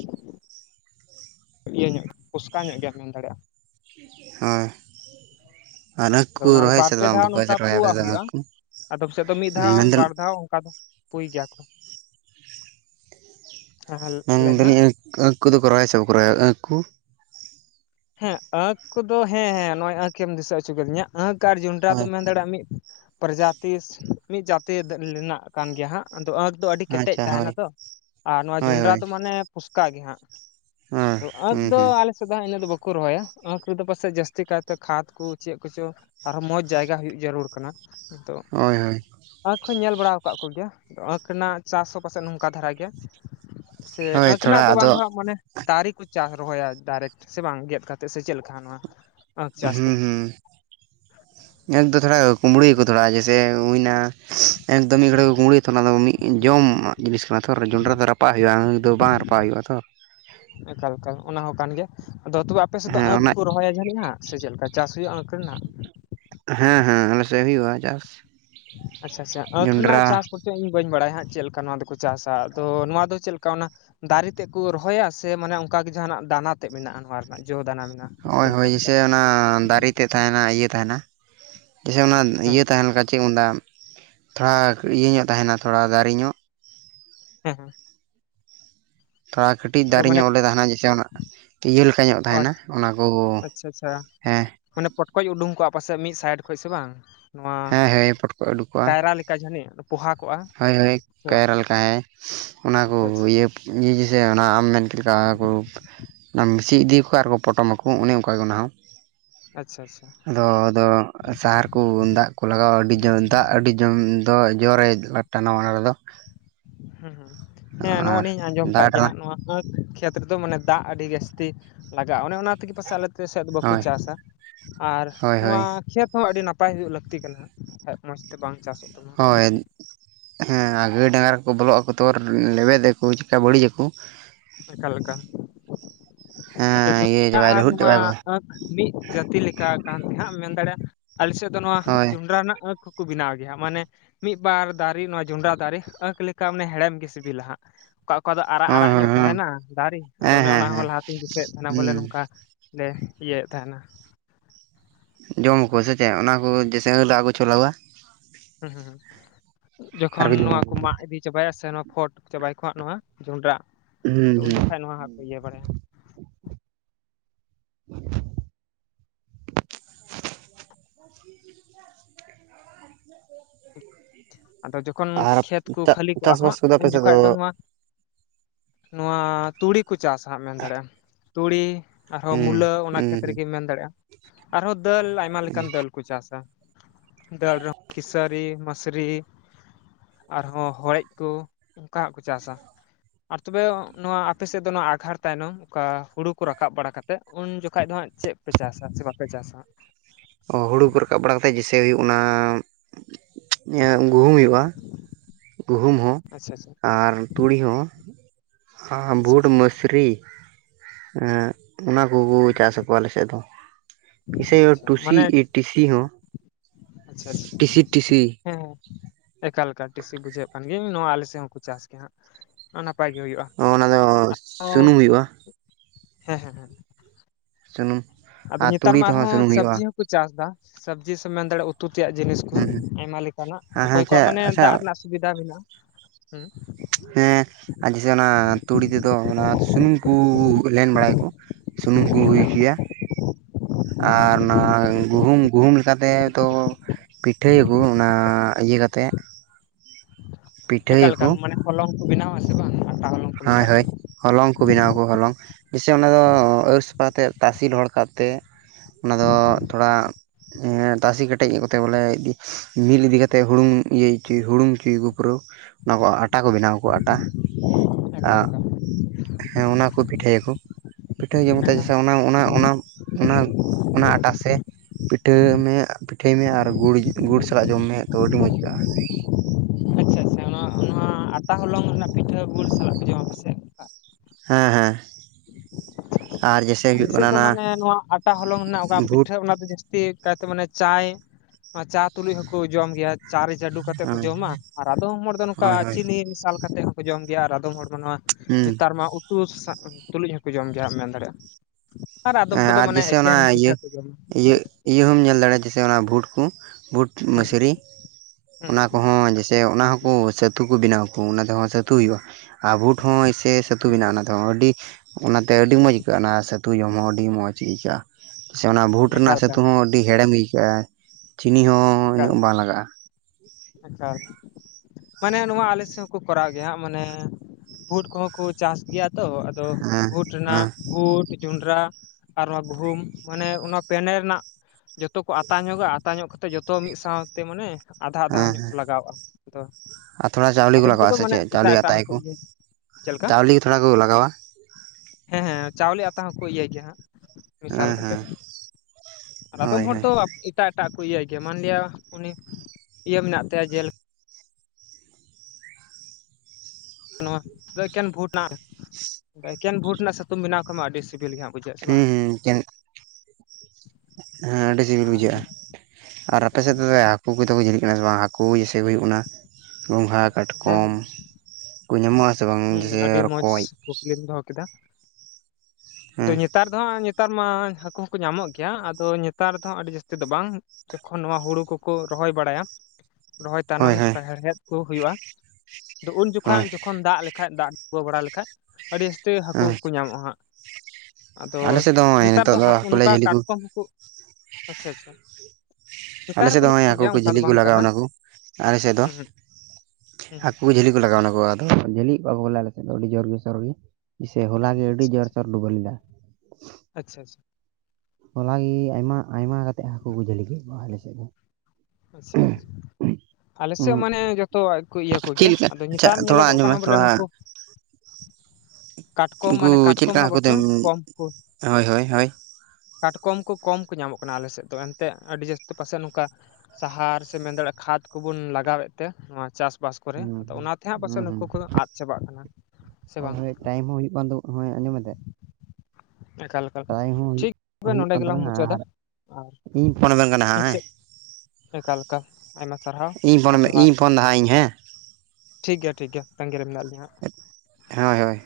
ᱤᱭᱟᱹ ᱧᱚᱜ ᱜᱮ ᱯᱚᱥᱠᱟ ᱧᱚᱜ ᱜᱮᱭᱟᱢ ᱢᱮᱱ ᱫᱟᱲᱮᱭᱟᱜᱼᱟ᱾ ᱦᱳᱭ ᱟᱨ ᱟᱹᱠᱷ ᱟᱫᱚ ᱠᱩ ᱚᱱᱟ ᱨᱚᱦᱚᱭ ᱵᱟᱨ ᱥᱮᱫ ᱯᱮ ᱵᱟᱝ ᱫᱷᱟᱣ ᱵᱠᱚ ᱱᱚᱝᱠᱟ ᱨᱚᱦᱮᱫ ᱯᱩᱣᱟᱜ [UNINTELLIGIBLE] ᱫᱟ ᱦᱩᱭᱩᱜᱼᱟ ᱟᱹᱠᱷ ᱠᱩ ᱟᱫᱚᱢ ᱥᱮᱫ ᱫᱚ ᱢᱤᱫ ᱫᱷᱟᱣ ᱵᱟᱨ ᱫᱷᱟᱣ ᱚᱱᱠᱟ ᱯᱩᱭ ᱜᱮᱭᱟ ᱠᱚ [INAUDIBLE] ᱢᱮᱱ ᱞᱟᱹᱭ ᱢᱮ ᱦᱟᱸᱜ ᱫᱟᱹᱞᱤᱧ ᱟᱹᱠᱷ ᱠᱚᱫᱚ ᱠᱚ ᱨᱚᱦᱚᱭ ᱥᱮ ᱵᱟᱠᱚ ᱨᱚᱦᱚᱭᱟ ᱟᱹᱠᱷ ᱠᱚ᱾ ᱦᱮᱸ ᱟᱹᱠᱷ ᱠᱚᱫᱚ ᱦᱮᱸ ᱦᱮᱸ ᱱᱚᱜ ᱚᱭ ᱟᱹᱠᱷ ᱮᱢ ᱫᱤᱥᱟᱹ ᱚᱪᱚ ᱠᱟᱹᱫᱤᱧᱟ ᱟᱹᱠᱷ ᱟᱨ ᱡᱚᱱᱰᱨᱟ ᱦᱳᱭ ᱫᱚᱢ ᱢᱮᱱ ᱫᱟᱲᱮᱭᱟᱜᱼᱟ ᱢᱤᱫ ᱯᱨᱚᱡᱟᱛᱤ ᱢᱤᱫ ᱡᱟᱛᱤ ᱞᱮᱱᱟᱜ ᱠᱟᱱ ᱜᱮᱭᱟ ᱦᱟᱸᱜ ᱟᱫᱚ ᱟᱸᱠᱷ ᱫᱚ ᱟᱹᱰᱤ ᱠᱮᱴᱮᱡ ᱟᱪᱪᱷᱟ ᱛᱟᱦᱮᱱᱟ ᱦᱳᱭ ᱛᱚ ᱟᱨ ᱱᱚᱣᱟ ᱦᱳᱭ ᱡᱚᱰᱨᱟ ᱦᱳᱭ ᱫᱚ ᱢᱟᱱᱮ ᱩᱥᱠᱟᱜ ᱜᱮ ᱦᱟᱸᱜ ᱦᱳᱭ ᱟᱫᱚ ᱟᱹᱠᱷ ᱦᱩᱸ ᱫᱚ ᱦᱩᱸ ᱟᱞᱮ ᱥᱮᱫ ᱫᱚ ᱤᱱᱟᱹ ᱫᱚ ᱵᱟᱠᱚ ᱠᱚ ᱨᱚᱦᱚᱭᱟ ᱟᱹᱠᱷ ᱨᱮᱫᱚ ᱯᱟᱥᱮ ᱡᱟᱹᱥᱛᱤ ᱠᱟᱭᱛᱮ ᱠᱷᱟᱫ ᱠᱚ ᱪᱮᱫ ᱠᱚᱪᱚ ᱟᱨᱦᱚᱸ ᱢᱚᱸᱡᱽ ᱡᱟᱭᱜᱟ ᱦᱩᱭᱩᱜ ᱡᱟᱹᱨᱩᱲ ᱠᱟᱱᱟ ᱱᱤᱛᱚᱜ ᱦᱳᱭ ᱦᱳᱭ ᱟᱸᱠᱷ ᱦᱚᱸᱧ ᱧᱮᱞ ᱵᱟᱲᱟ ᱟᱠᱟᱫ ᱠᱚᱜᱭᱟ ᱟᱸᱠᱷ ᱨᱮᱱᱟᱜ ᱪᱟᱥ ᱦᱚᱸ ᱯᱟᱥᱮ ᱱᱚᱝᱠᱟ ᱫᱷᱟᱨᱟ ᱜᱮᱭᱟ᱾ ᱥᱮ ᱦᱳᱭ ᱟᱹᱠᱷ ᱛᱷᱚᱲᱟ ᱨᱮᱱᱟᱜ ᱫᱚ ᱵᱟᱝ ᱟᱫᱚ ᱫᱚ ᱦᱟᱸᱜ ᱢᱟᱱᱮ ᱫᱟᱨᱮ ᱠᱚ ᱪᱟᱥ ᱨᱚᱦᱚᱭᱟ ᱰᱟᱭᱨᱮᱴ ᱥᱮ ᱵᱟᱝ ᱜᱮ᱾ ᱠᱟᱛᱮᱫ ᱥᱮ ᱪᱮᱫ ᱞᱮᱠᱟ ᱱᱚᱣᱟ ᱟᱹᱠᱷ ᱪᱟᱥ ᱫᱚ᱾ ᱱᱮᱥ ᱫᱚ ᱛᱷᱚᱲᱟ ᱠᱩᱢᱲᱩ ᱜᱮᱠᱚ ᱛᱷᱚᱲᱟ ᱡᱮᱥᱮ ᱦᱩᱭ ᱮᱱᱟ ᱮᱠᱫᱚᱢ ᱢᱤᱫ ᱜᱷᱟᱲᱤ ᱠᱩᱲᱩᱤ ᱚᱱᱟᱫᱚ ᱢᱤᱫ ᱡᱚᱢᱟᱜ ᱡᱤᱱᱤᱥ ᱠᱟᱱᱟ ᱛᱚ ᱡᱚᱱᱰᱨᱟ ᱫᱚ ᱨᱟᱯᱟᱜ ᱦᱩᱭᱩᱜᱼᱟ ᱟᱹᱠᱷ ᱫᱚ ᱵᱟᱝ ᱨᱟᱯᱟᱜ ᱦᱩᱭᱩᱜᱼᱟ ᱛᱚ ᱮᱠᱟᱞᱠᱟᱞ ᱚᱱᱟ ᱦᱚᱸ ᱠᱟᱱ ᱜᱮᱭᱟ ᱟᱫᱚ ᱛᱚᱵᱮ ᱟᱯᱮ ᱥᱮᱫ ᱫᱚ ᱦᱮᱸ ᱟᱹᱠᱷ ᱚᱱᱟ ᱠᱚ ᱨᱚᱦᱚᱭᱟ ᱮᱱᱟᱜ ᱥᱮ ᱪᱮᱫ ᱞᱮᱠᱟ ᱪᱟᱥ ᱦᱩᱭᱩᱜᱼᱟ ᱟᱹᱠᱷ ᱨᱮᱱᱟᱜ ᱦᱮᱸ ᱦᱮᱸ ᱟᱞᱮᱴᱮᱮᱫ ᱦᱩᱭᱩᱜᱼᱟ ᱪᱟᱥ᱾ ᱟᱪᱪᱷᱟ ᱟᱪᱪᱷᱟ ᱟᱸᱠᱷ ᱨᱮᱱᱟᱜ ᱡᱚᱸᱰᱨᱟ ᱪᱟᱥ [UNINTELLIGIBLE] ᱤᱧ ᱵᱟᱹᱧ ᱵᱟᱲᱟᱭᱟ ᱦᱟᱸᱜ ᱪᱮᱫ ᱞᱮᱠᱟ ᱱᱚᱣᱟ ᱫᱚᱠᱚ ᱪᱟᱥᱟ ᱟᱫᱚ ᱱᱚᱣᱟ ᱫᱚ ᱪᱮᱫ ᱞᱮᱠᱟ ᱚᱱᱟ ᱫᱟᱨᱮ ᱛᱮᱫ ᱠᱚ ᱨᱚᱦᱚᱭᱟ ᱥᱮ ᱢᱟᱱᱮ ᱚᱱᱠᱟᱟᱜᱮ ᱡᱟᱦᱟᱸᱟᱱᱟᱜ ᱫᱟᱱᱟ ᱛᱮᱫ ᱢᱮᱱᱟᱜᱼᱟ ᱱᱚᱣᱟ ᱨᱮᱱᱟᱜ ᱡᱚ ᱫᱟᱱᱟ ᱢᱮᱱᱟᱜᱼᱟ ᱦᱳᱭ ᱪᱮᱫ ᱞᱮᱠᱟ ᱦᱳᱭ ᱠᱚ ᱪᱟᱥᱟ ᱥᱮᱭ ᱚᱱᱟ ᱫᱟᱨᱮ ᱛᱮᱫ ᱛᱟᱦᱮᱱᱟ ᱤᱭᱟᱹ ᱛᱟᱦᱮᱱᱟ ᱡᱮᱭᱥᱮ ᱚᱱᱟ ᱦᱮᱸ ᱤᱭᱟᱹ ᱛᱟᱦᱮ ᱞᱮᱠᱟ ᱪᱮᱫ ᱢᱮᱱᱫᱟ ᱛᱷᱚᱲᱟ ᱤᱭᱟᱹ ᱧᱚᱜ ᱛᱟᱦᱮᱱᱟ ᱛᱷᱚᱲᱟ ᱫᱟᱨᱮ ᱧᱚᱜ ᱦᱮᱸ ᱦᱮᱸ ᱛᱷᱚᱲᱟ ᱠᱟᱹᱴᱤᱡ ᱟᱫᱚ ᱫᱟᱨᱮ ᱢᱟᱱᱮ ᱧᱚᱜ ᱟᱪᱪᱷᱟ ᱞᱮᱫᱟ ᱦᱟᱱᱟ ᱡᱮᱭᱤᱟ ᱤᱭᱟᱹ ᱞᱮᱠᱟ ᱧᱚᱜ ᱛᱟᱦᱮᱱᱟ ᱚᱱᱟ ᱠᱚ ᱟᱪᱪᱷᱟ ᱦᱮᱸ ᱢᱟᱱᱮ ᱯᱚᱴᱠᱚᱡ ᱩᱰᱩᱝ ᱠᱚᱜᱼᱟ ᱯᱟᱥᱮᱡ ᱢᱤᱫ ᱥᱟᱭᱤᱰ ᱠᱷᱚᱱ ᱥᱮ ᱵᱟᱝ ᱱᱚᱣᱟ ᱦᱮᱸ ᱦᱳᱭ ᱯᱚᱴᱠᱚᱡ ᱩᱰᱩᱠᱚᱜᱼᱟ ᱠᱟᱭᱨᱟ ᱞᱮᱠᱟ ᱠᱟ ᱡᱟᱱᱤᱡ ᱯᱚᱦᱟ ᱠᱚᱜᱼᱟ᱾ ᱦᱳᱭ ᱦᱳᱭ ᱥᱮ ᱵᱟᱝ ᱠᱟᱭᱨᱟ ᱞᱮᱠᱟ ᱚᱱᱟ ᱠᱚ ᱟᱪᱪᱷᱟ ᱟᱪᱪᱷᱟ ᱤᱭᱟᱹ ᱤᱭᱟᱹ ᱡᱮᱭᱥᱮ ᱚᱱᱟ ᱟᱢ ᱢᱮᱱ ᱠᱮᱫ ᱞᱮᱠᱟ ᱠᱚ ᱚᱱᱟ ᱢᱤᱥᱤ ᱤᱫᱤᱭᱟᱠᱚᱣᱟ ᱟᱨᱠᱚ ᱯᱚᱴᱚᱢᱟᱠᱚ ᱚᱱᱮ ᱚᱱᱠᱟᱜᱮ ᱚᱱᱟ ᱦᱚᱸ ᱟᱪᱪᱷᱟ ᱟᱪᱪᱷᱟ ᱟᱫᱚ ᱟᱫᱚ ᱥᱟᱦᱟᱨ ᱠᱚ ᱫᱟᱜ ᱞᱟᱜᱟᱣᱟ ᱟᱹᱰᱤ ᱫᱟᱜ ᱟᱹᱰᱤ ᱡᱚᱢ ᱫᱚ ᱡᱚᱨᱮ ᱴᱟᱱᱟᱣ ᱚᱱᱟ ᱨᱮᱫᱚ ᱦᱩᱸ ᱦᱩᱸ ᱦᱮᱸ ᱱᱚᱜᱼᱚ ᱟᱨ ᱱᱤᱧ ᱟᱸᱡᱚᱢ ᱫᱟᱜ ᱠᱟᱜ ᱜᱮᱭᱟ ᱴᱟᱱᱟ ᱦᱟᱜ ᱱᱚᱣᱟ ᱟ. ᱠᱷ ᱠᱷᱮᱛ ᱨᱮᱫᱚ ᱢᱟᱱᱮ ᱫᱟᱜ ᱟᱹᱰᱤ ᱡᱟᱹᱥᱛᱤ ᱞᱟᱜᱟᱜᱼᱟ ᱚᱱᱮ ᱚᱱᱟ ᱛᱤᱠᱮ ᱯᱟᱥᱮ ᱟᱞᱮ ᱥᱮᱫ ᱫᱚ ᱵᱟᱠᱚ ᱦᱳᱭ ᱪᱟᱥᱟ ᱟᱨ ᱦᱳᱭ ᱱᱚᱣᱟ ᱦᱳᱭ ᱠᱷᱮᱛ ᱦᱚᱸ ᱟᱹᱰᱤ ᱱᱟ ᱱᱟᱯᱟᱭ ᱦᱩᱭᱩᱜ ᱞᱟᱹᱠᱛᱤ ᱠᱟᱱᱟ ᱢᱚᱸᱡ ᱛᱮ ᱵᱟᱝ ᱪᱟᱥᱚᱜ ᱛᱟᱢᱟ ᱦᱳᱭ ᱦᱮᱸ ᱜᱟᱹᱭ ᱰᱟᱝᱨᱟᱠᱚ ᱵᱚᱞᱚᱜ ᱟᱠᱚ ᱛᱚ ᱞᱮᱵᱮᱫ ᱟᱠᱚ ᱪᱮᱠᱟ ᱵᱟᱹᱲᱤᱡ ᱟᱠᱚ ᱮᱠᱟᱞᱮᱞᱟ ᱟᱫᱚ ᱦᱮᱸ ᱤᱭᱟᱹ ᱪᱟᱵᱟᱭᱟ [UNINTELLIGIBLE] ᱞᱟᱹᱦᱩᱫ ᱱᱚᱣᱟ ᱪᱟᱵᱟᱭᱟᱠᱚ ᱟ. ᱠᱷ ᱢᱤᱫ ᱡᱟᱹᱛᱤ ᱞᱮᱠᱟ ᱠᱟᱱᱛᱮ ᱦᱟᱸᱜ ᱢᱮᱱ ᱫᱟᱲᱮᱭᱟᱜᱼᱟ ᱟᱞᱮ ᱥᱮᱫ ᱫᱚ ᱱᱚᱣᱟ ᱦᱳᱭ ᱡᱚᱸᱰᱨᱟ ᱨᱮᱱᱟᱜ ᱟ. ᱠᱷ [UNINTELLIGIBLE] ᱵᱮᱱᱟᱣ ᱜᱮᱭᱟ ᱢᱟᱱᱮ ᱢᱤᱫ ᱵᱟᱨ ᱫᱟᱨᱮ ᱱᱚᱣᱟ ᱡᱚᱱᱰᱨᱟ ᱫᱟᱨᱮ ᱟᱸᱠ ᱞᱮᱠᱟ ᱟᱱᱮ ᱦᱮᱲᱮᱢ ᱜᱮ ᱥᱤᱵᱤᱞᱟ ᱦᱟᱸᱜ ᱾ ᱚᱠᱟ ᱚᱠᱟ ᱫᱚ ᱟᱨᱟᱜ ᱦᱳᱭ ᱟᱨᱟᱜ ᱦᱳᱭ ᱧᱚᱜ ᱚᱠᱟ ᱚᱠᱟ ᱚᱠᱟ ᱫᱚ ᱦᱳᱭ ᱟᱨᱟᱜ ᱟᱨᱟᱜ ᱛᱟᱦᱮᱱᱟ ᱫᱟᱨᱮ ᱟᱫᱚ ᱦᱮᱸ ᱚᱱᱮ ᱚᱱᱟ ᱦᱮᱸ ᱦᱮᱸ ᱦᱚᱸ ᱞᱟᱦᱟᱛᱤᱧ ᱫᱤᱥᱟᱹᱭᱮᱫ ᱛᱟᱦᱮᱱᱟ ᱵᱚᱞᱮ ᱦᱩᱸ ᱱᱚᱝᱠᱟ ᱞᱮ ᱤᱭᱟᱹᱭᱮᱫ ᱛᱟᱦᱮᱱᱟ ᱾ ᱡᱚᱢ ᱟᱠᱩ ᱥᱮ ᱪᱮᱜ ᱚᱱᱟ ᱠᱚ ᱡᱮᱥᱮ ᱟᱹᱞᱟ ᱠᱩ ᱪᱷᱚᱞᱟᱹᱣᱟ ᱾ ᱦᱩᱸ ᱦᱩᱸ ᱦᱩᱸ ᱡᱚᱠᱷᱚᱱ ᱟᱨᱠᱚ ᱡᱚᱢᱟ ᱱᱚᱣᱟ ᱠᱚ ᱢᱟᱜ ᱤᱫᱤ ᱪᱟᱵᱟᱭᱟ ᱥᱮ ᱱᱚᱣᱟ ᱯᱷᱚᱴ ᱪᱟᱵᱟᱭᱟᱠᱚ ᱦᱟᱸᱜ ᱱᱚᱣᱟ ᱡᱚᱸᱰᱨᱟ, ᱛᱚ ᱦᱩᱸ ᱩᱱ ᱦᱩᱸ ᱡᱠᱷᱷᱟ ᱱᱚᱣᱟ ᱦᱟᱸᱜ ᱠᱚ ᱤᱭᱟᱹ ᱵᱟᱲᱟᱭᱟ ᱾ ᱟᱫᱚ ᱡᱚᱠᱷᱚᱱ ᱟᱨ ᱠᱷᱮᱛ ᱠᱚ ᱪᱟᱜ ᱠᱷᱟᱹᱞᱤ ᱠᱚᱜᱼᱟ ᱦᱟᱸᱜ ᱪᱟᱥᱵᱟᱥ ᱠᱚᱫᱚ ᱩᱱ ᱟᱯᱮ ᱥᱮᱫ ᱡᱚᱠᱷᱟᱡ ᱫᱚ ᱱᱚᱣᱟ ᱱᱚᱣᱟ ᱛᱩᱲᱤ ᱠᱚ ᱪᱟᱥᱟ ᱦᱟᱸᱜ ᱢᱮᱱ ᱫᱟᱲᱮᱜ ᱟᱢ, ᱛᱩᱲᱤ ᱟᱨᱦᱚᱸ ᱦᱩᱸ ᱢᱩᱞᱟᱹ ᱚᱱᱟ ᱦᱩᱸ ᱠᱷᱮᱛᱨᱮᱜᱮᱢ ᱢᱮᱱ ᱫᱟᱲᱮᱭᱟᱜᱼᱟ ᱟᱨᱦᱚᱸ ᱫᱟᱹᱞ ᱟᱭᱢᱟ ᱦᱩᱸ ᱞᱮᱠᱟᱱ ᱫᱟᱹᱞ ᱾ ᱠᱩ ᱟᱥᱟ [UNINTELLIGIBLE] ᱠᱤᱥᱟᱨᱤ ᱢᱟᱥᱨᱤ ᱾ ᱟᱨᱦᱚᱸ ᱦᱚᱲᱮᱡ ᱠᱩ ᱚᱱᱠᱟ ᱦᱟᱸᱜ ᱠᱚ ᱪᱟᱥᱟ ᱾ ᱟᱨ ᱛᱚᱵᱮ ᱱᱚᱣᱟ ᱟᱯᱮ ᱥᱮᱫ ᱫᱚ ᱱᱚᱣᱟ ᱟᱜᱷᱟᱷᱟᱨ ᱛᱟᱭᱱᱚᱢ ᱚᱠᱟ ᱦᱩᱲᱩ ᱠᱚ ᱨᱟᱠᱟᱵ ᱵᱟᱲᱟ ᱠᱟᱛ ᱩᱱ ᱡᱚᱚᱠᱷᱟ ᱫᱚ ᱦᱜ ᱪᱮᱫ ᱯᱮ ᱪᱟᱥᱟ ᱥᱮ ᱵᱟᱯᱮ ᱪᱟᱥᱟ? ᱦᱩᱲᱩ ᱠᱚ ᱨᱟᱠᱟᱵ ᱵᱟᱲᱟ ᱠᱟᱛᱮ ᱡᱮᱥᱮ ᱦᱩᱭᱩᱜ ᱚᱱᱟ ᱜᱩᱦᱩᱢ ᱦᱩᱭᱩᱜᱼᱟ ᱾ ᱜᱩᱦᱩᱢ ᱦᱚᱸ ᱟᱪᱪᱷᱟ ᱟᱪᱪᱷᱟ ᱟᱨ ᱛᱩᱲᱤ ᱦᱚᱸ ᱟᱪᱪᱷᱟ ᱵᱩᱴ ᱟᱪᱪᱷᱟ ᱢᱟᱥ ᱥᱨᱤ ᱮᱸᱜ ᱚᱱᱟ ᱠᱚᱠᱚ ᱪᱟᱥ ᱟᱠᱚᱣᱟ ᱟᱞᱮ ᱥᱮᱫ ᱫᱚ ᱾ ᱮᱥᱟᱭ ᱟᱪᱪᱷᱟ ᱟᱪᱪᱷᱟ ᱴᱩᱥᱤ ᱢᱟᱱᱮ ᱤ ᱴᱤᱥᱤ ᱦᱚᱸ ᱾ ᱟᱪᱪᱷᱟ ᱟᱪᱪᱷᱟ ᱾ ᱦᱮᱸ ᱮᱠᱟᱞᱮᱠᱟ ᱴᱤᱥᱤ ᱵᱩᱡᱷᱟᱹᱜ ᱠᱟᱱ ᱜᱤᱭᱟᱹᱧ ᱱᱚᱣᱟ ᱟᱞᱮ ᱥᱮᱫ ᱦᱚᱸᱠᱚ ᱪᱟᱥ ᱜᱮᱭᱟ ᱦᱟᱸᱜ ᱾ ᱚᱱᱟ ᱱᱟᱯᱟᱭ ᱜᱮ ᱚ ᱚᱱᱟ ᱫᱚ ᱥᱩᱱᱩᱢ ᱦᱩᱭᱩᱜᱼᱟ? ᱦᱮᱸ ᱦᱮᱸ ᱦᱮᱸ ᱾ ᱥᱩᱱᱩᱢ ᱟᱨ ᱛᱩᱲᱤ ᱛᱮᱦᱚᱸ ᱥᱩᱱᱩᱢ ᱦᱩᱭᱩᱜᱼᱟ ᱾ ᱠᱚ ᱪᱟᱥ ᱫᱟ ᱥᱚᱵᱽᱡᱤ ᱥᱮ ᱢᱮᱱ ᱫᱟᱲᱮᱜ ᱩᱛᱩ ᱛᱮᱭᱟᱜ ᱡᱤᱱᱤᱥ ᱾ ᱠᱩ ᱦᱩᱸ ᱦᱩᱸ ᱟᱭᱢᱟ ᱞᱮᱠᱟᱱᱟᱜ ᱦᱮᱸ ᱦᱮᱸ ᱚᱠᱚᱭ ᱟᱪᱪᱷᱟ ᱠᱚᱣᱟᱜ ᱢᱟᱱᱮ ᱟᱪᱪᱷᱟ ᱫᱟᱜ ᱨᱮᱱᱟᱜ ᱥᱩᱵᱤᱫᱷᱟ ᱢᱮᱱᱟᱜᱼᱟ ᱾ ᱦᱩᱸ ᱦᱮᱸ ᱟᱨ ᱡᱭᱥᱮ ᱚᱱᱟ ᱛᱩᱲᱤ ᱛᱮᱫᱚ ᱚᱱᱟ ᱥᱩᱱᱩᱢ ᱠᱩ ᱞᱮᱱ ᱵᱟᱲᱟᱭᱟᱠᱚ ᱾ ᱥᱩᱱᱩᱢ ᱠᱚ ᱦᱩᱭ ᱦᱩᱪᱩᱭᱟ ᱾ ᱟᱨ ᱚᱱᱟ ᱜᱩᱦᱩᱢ ᱜᱩᱦᱩᱢ ᱞᱮᱠᱟᱛᱮ ᱛᱚ ᱯᱤᱴᱷᱟᱹᱭᱟᱠᱚ ᱚᱱᱟ ᱤᱭᱟᱹ ᱠᱟᱛᱮᱫ ᱾ ᱮᱠᱟᱞ ᱮᱠᱟᱞ ᱢᱟᱱᱮ ᱦᱚᱞᱚᱝ ᱠᱚ ᱵᱮᱱᱟ ᱟᱥᱮ ᱵᱟᱝ ᱟᱴᱟ ᱦᱚᱞᱚᱝ ᱾ ᱦᱳᱭ ᱦᱳᱭ ᱾ ᱦᱚᱞᱚᱝ ᱠᱚ ᱵᱮᱱᱟᱣᱟᱠᱚ ᱦᱚᱞᱚᱝ ᱡᱮᱭᱮᱥᱮ ᱚᱱᱟ ᱫᱚ ᱟᱹᱨᱩᱵ ᱥᱟᱯᱷᱟ ᱠᱟᱛᱮᱫ ᱛᱟᱥᱮ ᱨᱚᱦᱚᱲ ᱠᱟᱛᱮ ᱚᱱᱟ ᱫᱚ ᱛᱷᱚᱲᱟ ᱛᱟᱥᱮ ᱠᱮᱴᱮᱡ ᱧᱚᱜ ᱠᱟᱛᱮ ᱵᱚᱞᱮ ᱢᱤᱞ ᱤᱫᱤ ᱠᱟᱛᱮᱫ ᱦᱩᱲᱩᱝ ᱤᱭᱟᱹ ᱚᱪᱚᱭᱮ ᱦᱩᱲᱩᱝ ᱩᱪᱩᱭᱟᱠᱚ ᱯᱩᱨᱟᱹ ᱚᱱᱟ ᱠᱚ ᱟᱴᱟ ᱠᱚ ᱵᱮᱱᱟᱣᱟᱠᱚ ᱟᱴᱟ ᱾ ᱮᱠᱟᱞ ᱮᱠᱟᱞ ᱾ ᱦᱮᱸ ᱚᱱᱟ ᱠᱚ ᱯᱤᱴᱷᱟᱹᱭᱟᱠᱚ ᱾ ᱯᱤᱴᱷᱟᱹ ᱡᱮᱚᱢᱛ ᱮᱠᱟᱞ ᱡᱮᱥᱮ ᱚᱱᱟ ᱚᱱᱟ ᱚᱱᱟ ᱚᱱᱟ ᱟᱴᱟ ᱥᱮ ᱯᱤᱴᱷᱟᱹ ᱢᱮ ᱯᱤᱴᱷᱟᱹᱭ ᱢᱮ ᱟᱨ ᱜᱩᱲ ᱜᱩᱲ ᱥᱟᱞᱟᱜ ᱡᱚᱢ ᱢᱮ ᱛᱚ ᱟᱹᱰᱤ ᱢᱚᱡᱽ ᱟᱹᱠᱟᱹᱜᱼᱟ ᱾ ᱟᱪᱪᱷᱟ ᱟᱪᱪᱷᱟ ᱚᱱᱟ ᱱᱚᱣᱟ ᱟᱴᱟ ᱦᱚᱞᱚᱝ ᱨᱮᱱᱟᱜ ᱯᱤᱴᱷᱟᱹ ᱜᱩᱲ ᱥᱟᱞᱟᱜ ᱠᱚ ᱡᱚᱢᱟ ᱯᱟᱥᱮ ᱾ ᱦᱮᱸ ᱦᱮᱸ ᱟᱨ ᱡᱟᱥ ᱟᱞᱮ ᱥᱮᱫ ᱫᱚ ᱢᱟᱱᱮ ᱱᱚᱣᱟ ᱟᱴᱟ ᱦᱚᱞᱚᱝ ᱨᱮᱱᱟᱜ ᱚᱠᱟ ᱵᱷᱩᱴ ᱯᱤᱴᱷᱟᱹ ᱚᱱᱟ ᱫᱚ ᱡᱟᱹᱥ ᱡᱟᱹᱥᱛᱤ ᱠᱟᱭᱛᱮ ᱢᱟᱱᱮ ᱪᱟᱭ, ᱪᱟ ᱛᱩᱞᱩᱡ ᱦᱚᱸᱠᱚ ᱡᱚᱢ ᱜᱮᱭᱟ ᱾ ᱪᱟᱨᱮ ᱪᱟᱰᱩ ᱠᱟ ᱠᱟᱛᱮᱫ ᱠᱚ ᱦᱳᱭ ᱡᱚᱢᱟ, ᱟᱨ ᱟᱫᱚᱢ ᱦᱚᱲ ᱫᱚ ᱱᱚᱝᱠᱟ ᱦᱳᱭ ᱪᱤᱱᱤ ᱢᱮᱥᱟᱞ ᱠᱟ ᱠᱟᱛᱮᱫ ᱦᱚᱸ ᱡᱚᱢ ᱜᱮᱭᱟ ᱟᱨ ᱟᱫᱚᱢ ᱦᱚᱲ ᱢᱟ ᱱᱚᱣᱟ ᱦᱩᱸ ᱱᱮᱛᱟᱨ ᱢᱟ ᱩᱛᱩ ᱛᱩᱞᱩᱡ ᱦᱚᱸᱠᱚ ᱡᱚᱢ ᱜᱮᱭᱟ ᱮᱢ ᱢᱮᱱ ᱫᱟᱲᱮᱜᱼᱟ ᱾ ᱟᱨ ᱟᱫᱚᱢ ᱦᱮᱸ ᱠᱚᱫᱚ ᱟᱨ ᱢᱟᱱᱮ ᱡᱮᱭᱥᱮ ᱚᱱᱟ ᱮᱠᱮᱱ ᱯᱤᱴᱷᱟᱹ ᱤᱭᱟᱹ ᱠᱚ ᱡᱚᱢᱟ ᱾ ᱤᱭᱟᱹ ᱤᱭᱟᱹ ᱦᱚᱸᱢ ᱧᱮᱞ ᱫᱟᱲᱮᱜᱼᱟ ᱡᱮᱥᱮ ᱚᱱᱟ ᱵᱷᱩᱴ ᱠᱚ ᱵᱷᱩᱴ, ᱦᱩᱸ ᱢᱥᱨᱤ ᱦᱩᱸ ᱚᱱᱟ ᱠᱚᱦᱚᱸ ᱡᱟᱥ ᱛᱮ ᱚᱱᱟ ᱦᱚᱸᱠᱚ ᱪᱷᱟᱹᱛᱩ ᱠᱚ ᱵᱮᱱᱟᱣᱟᱠᱚ ᱚᱱᱟ ᱛᱮᱦᱚᱸ ᱪᱷᱟᱹᱛᱩ ᱦᱩᱭᱩᱜᱼᱟ ᱾ ᱟᱨ ᱵᱩᱴ ᱦᱚᱸ ᱮᱥᱮ ᱥᱟᱛᱩ ᱵᱮᱱᱟᱜᱼᱟ ᱚᱱᱟ ᱛᱮᱦᱚᱸ, ᱟᱹᱰᱤ ᱚᱱᱟᱛᱮ ᱟᱹᱰᱤ ᱢᱚᱡ ᱟᱹᱭᱠᱟᱹᱜᱼᱟ ᱚᱱᱟ ᱥᱟᱛᱩ ᱡᱚᱢ ᱦᱚ ᱾ ᱟᱹᱰᱤ ᱢᱚᱸᱡ ᱟᱹᱭᱠᱟᱹᱜᱼᱟ ᱥᱮ ᱚᱱᱟ ᱵᱩᱴ ᱮᱠᱟᱞ ᱨᱮᱱᱟᱜ ᱥᱟᱛᱩ ᱮᱠᱟᱞ ᱦᱚᱸ ᱟᱹᱰᱤ ᱦᱮᱲᱮᱢ ᱟᱹᱭᱠᱟᱹᱜᱼᱟ ᱪᱤᱱᱤ ᱦᱚᱸ ᱾ ᱮᱠᱟᱞ ᱮᱠᱟᱞ ᱢᱟᱱᱮ ᱱᱚᱣᱟ ᱟᱞᱮ ᱥᱮᱫ ᱦᱚᱸᱠᱚ ᱠᱚᱨᱟᱣ ᱜᱮᱭᱟ ᱦᱟᱸᱜ ᱢᱟᱱᱮ ᱵᱩᱴ ᱠᱚᱦᱚᱸ ᱠᱚ ᱪᱟᱥ ᱜᱮᱭᱟ᱾ ᱛᱚ ᱟᱫᱚ ᱦᱮᱸ ᱵᱩᱴ ᱨᱮᱱᱟᱜ᱾ ᱦᱮᱸ ᱵᱩᱴ ᱡᱚᱸᱰᱽᱨᱟ ᱟᱨ ᱱᱚᱣᱟ ᱜᱩᱦᱩᱢ ᱢᱟᱱᱮ ᱚᱱᱟ ᱯᱮᱱᱮ ᱨᱮᱱᱟᱜ᱾ ᱡᱚᱛᱚ ᱠᱚ ᱟᱛᱟ ᱧᱚᱜᱟ ᱟᱛᱟ ᱧᱚᱜ ᱠᱟᱛᱮᱫ ᱡᱚᱛᱚ ᱢᱤᱫ ᱥᱟᱶᱛᱮ ᱢᱟᱱᱮ᱾ ᱟᱫᱷᱟ ᱟᱫᱷᱟ ᱦᱮᱸ ᱧᱚᱜ ᱠᱚ ᱦᱮᱸ ᱞᱟᱜᱟᱣᱟᱜᱼᱟ ᱟᱫᱚ ᱟᱨ ᱛᱷᱚᱲᱟ ᱪᱟᱣᱞᱮ ᱠᱚ ᱟᱫᱚᱢ ᱞᱟᱜᱟᱣᱟ ᱠᱚᱫᱚ ᱥᱮ ᱢᱟᱱᱮ ᱪᱮᱫ ᱪᱟᱣᱞᱮ ᱮᱴᱟᱜ ᱮᱴᱟᱜ ᱟᱛᱟᱭ ᱦᱚᱸᱠᱚ ᱠᱚ ᱤᱭᱟᱹ᱾ ᱪᱟᱣᱞᱮ ᱛᱷᱚᱲᱟ ᱠᱚ ᱞᱟᱜᱟᱣᱟᱜᱼᱟ᱾ ᱦᱮᱸ ᱦᱮᱸ ᱪᱟᱣᱞᱮ ᱟᱛᱟ ᱦᱚᱸᱠᱚ ᱤᱭᱟᱹᱭ ᱜᱮᱭᱟ ᱦᱟᱸᱜ᱾ ᱢᱮᱥᱟᱞ ᱦᱮᱸ ᱠᱟᱛᱮ ᱦᱮᱸ ᱟᱫᱚᱢ ᱦᱳᱭ ᱦᱚᱲ ᱦᱳᱭ ᱫᱚ᱾ ᱮᱴᱟᱜ ᱮᱴᱟᱜ ᱠᱚ ᱤᱭᱟᱹ ᱜᱮᱭᱟ ᱢᱟᱱᱞᱤᱭᱟ ᱩᱱᱤ ᱤᱭᱟᱹ ᱢᱮᱱᱟᱜ ᱛᱟᱭᱟ ᱡᱮᱞ᱾ ᱱᱚᱣᱟ ᱫᱚ ᱮᱠᱮᱱ ᱵᱷᱳᱴ ᱨᱮᱱᱟ ᱵᱷᱳᱴ ᱨᱮᱱᱟᱜ ᱥᱟᱛᱩᱢ ᱵᱮᱱᱟᱣ ᱠᱷᱟᱭ ᱢᱟ ᱟᱹᱰᱤ ᱥᱤᱵᱤᱞ ᱜᱮᱦᱟᱜ᱾ ᱵᱩᱡᱷᱟᱹᱜ ᱟ ᱥᱮ ᱦᱩᱸ ᱵᱟᱝ᱾ ᱦᱩᱸ ᱦᱮᱸ ᱟᱹᱰᱤ ᱥᱤᱵᱤᱞ ᱟᱨ ᱵᱩᱡᱷᱟᱹᱜᱼᱟ ᱟᱨ ᱟᱯᱮ ᱥᱮᱫ᱾ [UNINTELLIGIBLE] ᱦᱟᱹᱠᱩ ᱠᱚᱛᱚ ᱠᱚ ᱡᱷᱤᱞᱤᱜ ᱠᱟᱱᱟ ᱥᱮ ᱵᱟᱝ ᱦᱟᱹᱠᱩ ᱡᱮᱥᱮᱭᱤ ᱦᱩᱭᱩᱜ ᱠᱟᱱᱟ ᱜᱚᱝᱜᱷᱟ ᱦᱮᱸ ᱠᱟᱴᱠᱚᱢ᱾ ᱠᱚ ᱧᱟᱢᱚᱜ ᱟᱥᱮ ᱵᱟᱝ ᱦᱮᱸ ᱡᱮ ᱟᱹᱰᱤ ᱢᱚᱸᱡᱽ ᱨᱚᱠᱚᱡ? ᱠᱩᱠᱞᱤᱢ ᱫᱚᱢ ᱫᱚᱦᱚ ᱠᱮᱫᱟ᱾ ᱟᱫᱚ ᱦᱮᱸ ᱱᱮᱛᱟᱨ ᱫᱚ ᱦᱟᱸᱜ ᱱᱮᱛᱟᱨ ᱢᱟ ᱦᱟᱹᱠᱩ ᱦᱚᱸᱠᱚ ᱧᱟᱢᱚᱜ ᱜᱮᱭᱟ ᱟᱫᱚ ᱱᱮᱛᱟᱨ ᱫᱚ ᱦᱟᱸᱜ ᱟᱹᱰᱤ ᱡᱟᱹᱥᱛᱤ ᱫᱚ ᱵᱟᱝ᱾ ᱡᱚᱠᱷᱚᱱ ᱱᱚᱣᱟ ᱦᱩᱲᱩ ᱠᱚᱠᱚ ᱨᱚᱦᱚᱭ ᱵᱟᱲᱟᱭᱟ᱾ ᱨᱚᱦᱚᱭ ᱦᱳᱭ ᱛᱟᱭᱱᱚᱢ ᱦᱳᱭ ᱡᱚᱠᱷᱚᱡ ᱦᱮᱲᱦᱮᱫ ᱠᱚ ᱦᱩᱭᱩᱜᱼᱟ ᱛᱚ ᱩᱱ ᱦᱳᱭ ᱡᱚᱠᱷᱟᱱ ᱡᱚᱠᱷᱚᱱ᱾ ᱡᱚᱠᱷᱚᱱ ᱫᱟᱜ ᱞᱮᱠᱷᱟᱡ ᱫᱟᱜ ᱰᱩᱵᱟᱹ ᱵᱟᱲᱟ ᱞᱮᱠᱷᱟᱭ ᱟᱹᱰᱤ ᱡᱟᱹᱥᱛᱤ ᱦᱟᱹᱠᱩ ᱦᱮᱸ ᱠᱚᱠᱚ ᱧᱟᱢᱚᱜᱼᱟ ᱦᱟᱸᱜ᱾ ᱟᱫᱚ ᱟᱞᱮ ᱥᱮᱫ ᱫᱚ ᱱᱚᱜᱼᱚᱭ ᱱᱮᱛᱟᱨ ᱫᱚ ᱱᱤᱛᱚᱜ ᱦᱟᱹᱠᱩ ᱞᱮ ᱱᱚᱝᱠᱟ ᱡᱷᱟᱹᱞᱤ ᱠᱚ ᱠᱟᱴᱠᱚᱢ ᱦᱟᱹᱠᱩ ᱟᱪᱷᱟᱟ ᱟᱪᱷᱟ᱾ ᱟᱞᱮ ᱥᱮᱫ ᱫᱚ ᱦᱚᱸᱜᱼᱚᱭ ᱦᱟᱹᱠᱩ ᱠᱚ ᱡᱷᱟᱹᱤᱞᱤ ᱠᱚ ᱞᱟᱜᱟᱣ ᱚᱱᱟ ᱠᱚ ᱟᱞᱮ ᱥᱮᱫ ᱫᱚ᱾ ᱦᱩᱸ ᱦᱩᱸ ᱦᱩᱸ ᱦᱟᱹᱠᱩ ᱡᱷᱟᱹᱞᱤ ᱠᱚ ᱞᱟᱜᱟᱣ ᱮᱱᱟᱠᱚ ᱟᱨ᱾ ᱡᱷᱟᱹᱞᱤᱭᱮ ᱠᱚᱭᱟᱠᱚ ᱵᱚᱞᱮ ᱟᱞᱮ ᱥᱮᱫ ᱫᱚ ᱟᱹᱰᱤ ᱡᱳᱨ ᱜᱮ ᱥᱳᱨ ᱜᱮ ᱥᱮ ᱦᱚᱞᱟ ᱜᱮ ᱟᱹᱰᱤ ᱡᱳᱨ ᱥᱳᱨ ᱠᱚ ᱡᱷᱟᱹᱞᱤ ᱞᱮᱭᱟ᱾ ᱟᱪᱷᱟ ᱟᱪᱷᱟ᱾ ᱦᱚᱞᱟᱜᱮ ᱟᱭᱢᱟ ᱟᱭᱢᱟ ᱠᱟᱛᱮ ᱦᱟᱹᱠᱩ ᱠᱚ ᱡᱷᱟᱹᱞᱤ ᱠᱮᱫ ᱠᱚᱣᱟ ᱟᱞᱮᱥᱮᱫ ᱫᱚ᱾ ᱟᱪᱷᱟ᱾ ᱟᱞᱮ ᱥᱮ ᱦᱩᱸ ᱦᱚ ᱢᱟᱱᱮ ᱡᱚᱛᱚᱣᱟᱜ ᱜᱮᱠᱚ ᱤᱭᱟᱹ ᱪᱮᱫ ᱠᱚᱜᱮᱭᱟ ᱞᱮᱠᱟ ᱟᱫᱚ ᱟᱪᱪᱷᱟ ᱱᱮᱛᱟᱨ ᱛᱷᱚᱲᱟ ᱧᱮᱞᱚᱜᱚᱜ ᱟᱸᱡᱚᱢ ᱢᱮ ᱠᱟᱱᱟ ᱵᱚᱞᱮ ᱛᱷᱚᱲᱟ ᱱᱩᱠᱩ᱾ ᱠᱟᱴᱠᱚᱢ ᱩᱱᱠᱩ ᱢᱟᱱᱮ ᱪᱮᱫ ᱠᱟᱴᱠᱚᱢ ᱞᱮᱠᱟ ᱦᱟᱜ ᱦᱟᱹᱠᱩ ᱫᱚᱢ ᱵᱚᱨᱪᱚᱝ ᱠᱚᱢ ᱠᱚ ᱦᱳᱭ ᱦᱳᱭ ᱦᱳᱭ ᱠᱟᱴᱠᱚᱢ ᱠᱚ ᱠᱚᱢ ᱠᱚ ᱧᱟᱢᱚᱜ ᱠᱟᱱᱟ ᱟᱞᱮ ᱥᱮᱫ ᱫᱚ ᱮᱱᱛᱮᱜ ᱟᱹᱰᱤ ᱡᱟᱹᱥᱛᱤ ᱯᱟᱥᱮᱜ ᱱᱚᱝᱠᱟ᱾ ᱥᱟᱦᱟᱨ ᱥᱮ ᱢᱮᱱ ᱫᱟᱲᱮᱭᱟᱜᱼᱟ ᱠᱷᱟᱛ ᱠᱚᱵᱩᱱ ᱞᱟᱜᱟᱣᱮᱫ ᱛᱮ ᱱᱚᱣᱟ ᱪᱟᱥᱵᱟᱥ᱾ ᱠᱚᱨᱮ ᱦᱩᱸ ᱟᱫᱚ ᱚᱱᱟᱛᱮᱦᱟᱸᱜ ᱯᱟᱥᱮᱜ ᱦᱩᱸ ᱦᱩᱸ ᱱᱩᱠᱩ ᱠᱚᱫᱚ ᱟᱸᱫ ᱪᱟᱵᱟᱜ ᱠᱟᱱᱟ ᱥᱮ ᱦᱳᱭ ᱵᱟᱝ᱾ ᱦᱳᱭ ᱴᱟᱭᱤᱢ ᱦᱚᱸ ᱦᱩᱭᱩᱜ ᱠᱟᱱ ᱫᱚ ᱦᱮᱸ ᱟᱸᱚᱢᱮᱫᱮ᱾ ᱮᱠᱟᱞ᱾ ᱦᱚᱸ ᱴᱷᱤᱠᱮ ᱦᱩᱭᱩᱜ ᱱᱚᱰᱮ ᱠᱟᱱ ᱜᱮᱞᱟᱝ ᱛᱟᱞᱟᱝᱟ ᱢᱩᱪᱟᱹᱫᱟ ᱟᱨ ᱟᱨ ᱤᱧ ᱯᱷᱳᱱ ᱟᱵᱮᱱ ᱠᱟᱱᱟ ᱦᱟᱸᱜ ᱤᱧ ᱦᱮᱸ ᱥᱮᱫ᱾ ᱮᱠᱟᱞᱮᱠᱟ ᱟᱭᱢᱟ ᱥᱟᱨᱦᱟᱣ ᱤᱧ ᱯᱷᱳᱱ ᱟᱨ ᱡᱚᱦᱟᱨ᱾ ᱤᱧ ᱯᱷᱳᱱ ᱫᱟ ᱦᱟᱸᱜ ᱤᱧ ᱦᱮᱸ ᱴᱷᱤᱠ ᱜᱮᱭᱟ ᱴᱷᱤᱠ ᱜᱮᱭᱟ ᱛᱟᱝᱜᱤ ᱨᱮ ᱢᱮᱱᱟᱜ ᱞᱤᱧᱼᱟ ᱦᱟᱜ᱾ ᱦᱮᱸᱦᱳᱭ ᱦᱳᱭ᱾